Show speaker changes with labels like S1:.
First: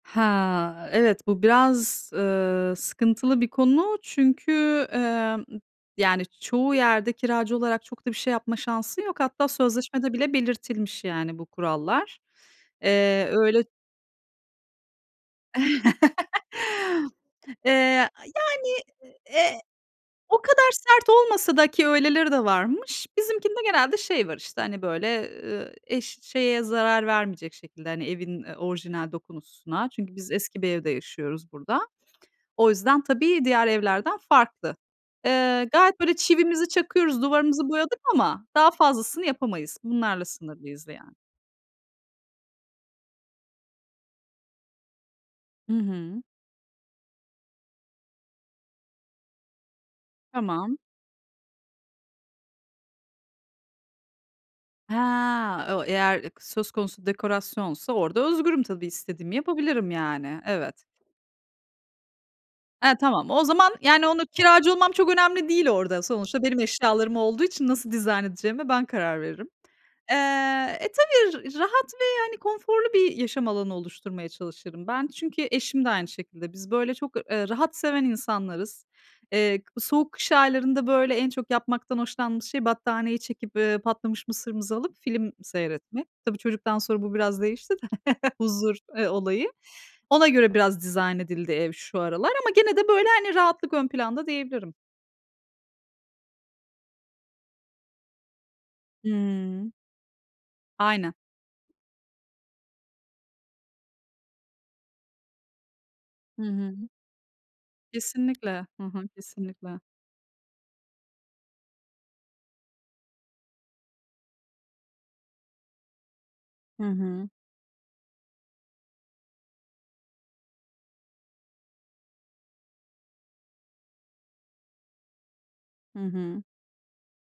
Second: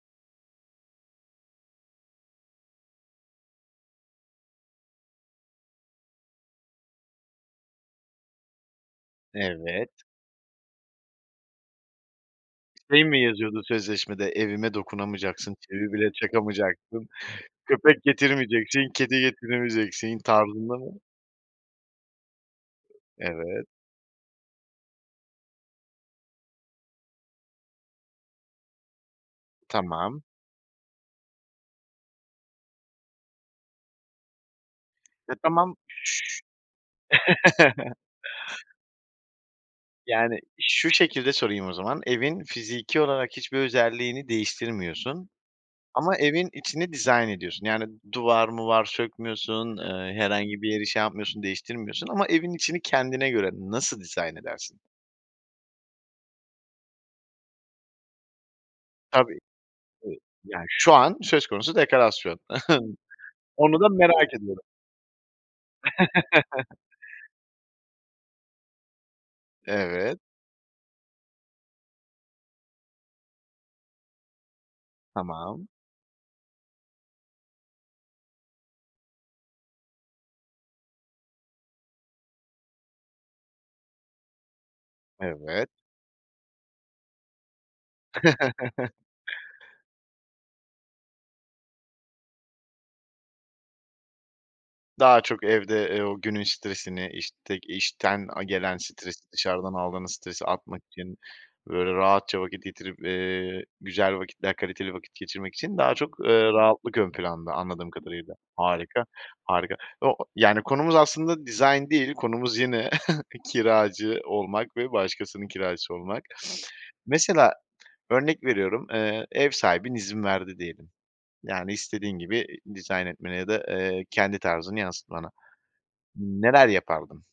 S1: He, evet, bu biraz, ııı, sıkıntılı bir konu. Çünkü, emm, yani çoğu yerde kiracı olarak çok da bir şey yapma şansın yok. Hatta
S2: Evet.
S1: sözleşmede bile belirtilmiş yani bu kurallar.
S2: Şey mi
S1: Eee,
S2: yazıyordu
S1: öyle
S2: sözleşmede? "Evime dokunamayacaksın, çivi bile çakamayacaksın,
S1: Eee,
S2: köpek
S1: yani,
S2: getirmeyeceksin, kedi
S1: eee,
S2: getiremeyeceksin,"
S1: o kadar
S2: tarzında mı?
S1: sert olmasa da ki öyleleri de varmış, bizimkinde
S2: Evet.
S1: genelde şey var işte, hani böyle, ııı, eş şeye zarar vermeyecek şekilde, hani evin, eee, orijinal dokusuna. Çünkü
S2: Tamam.
S1: biz eski bir evde yaşıyoruz burada. O yüzden tabii diğer evlerden farklı.
S2: E,
S1: Eee,
S2: tamam şu
S1: gayet böyle çivimizi çakıyoruz, duvarımızı boyadık ama daha fazlasını yapamayız. Bunlarla
S2: Yani
S1: sınırlıyız
S2: şu
S1: yani.
S2: şekilde sorayım o zaman evin fiziki olarak hiçbir özelliğini değiştirmiyorsun
S1: Hı
S2: ama
S1: hı.
S2: evin içini dizayn ediyorsun. Yani duvar muvar sökmüyorsun. Eee, herhangi bir
S1: Tamam.
S2: yeri şey yapmıyorsun değiştirmiyorsun. Ama evin içini kendine göre nasıl dizayn edersin?
S1: He, o eğer i söz konusu dekorasyonsa orada özgürüm tabii istediğimi
S2: Tabii,
S1: yapabilirim
S2: ı
S1: yani.
S2: yani
S1: Evet.
S2: şu an söz konusu dekorasyon.
S1: He, tamam. O zaman
S2: Onu da
S1: yani onu
S2: merak ediyorum.
S1: kiracı olmam çok önemli değil orada. Sonuçta benim eşyalarım olduğu için nasıl dizayn edeceğime ben karar veririm. Eee,
S2: Evet.
S1: e, tabii rahat ve konforlu bir yaşam alanı oluşturmaya çalışırım ben. Çünkü
S2: Tamam.
S1: eşim de aynı şekilde. Biz böyle çok, eee, rahat seven insanlarız. Eee, k soğuk kış aylarında böyle en çok yapmaktan hoşlandığımız şey battaniyeyi çekip, eee, patlamış mısırımızı alıp film
S2: Evet.
S1: seyretmek. Tabii çocuktan sonra bu biraz değişti de huzur, eee, olayı. Ona göre biraz dizayn edildi ev şu aralar ama gene de böyle rahatlık ön planda diyebilirim.
S2: Daha çok evde, eee, o günün stresini iştek işten a gelen stresi
S1: Hımm.
S2: dışarıdan aldığınız stresi atmak
S1: Aynen.
S2: için böyle rahatça vakit getirip, eee, güzel vakitler, kaliteli vakit geçirmek için daha çok,
S1: Hı
S2: eee,
S1: hı.
S2: rahatlık ön planda anladığım kadarıyla.
S1: Kesinlikle. Hı
S2: Harika,
S1: hı.
S2: harika.
S1: Kesinlikle.
S2: O o yani konumuz aslında dizayn değil konumuz yine kiracı olmak ve başkasının kiracısı olmak.
S1: Hı hı.
S2: Mesela örnek veriyorum, eee, ev sahibin izin verdi diyelim. Yani istediğin gibi i dizayn etmeni ya da, eee, kendi tarzını yansıtmana.
S1: Hı hı.
S2: N neler yapardın?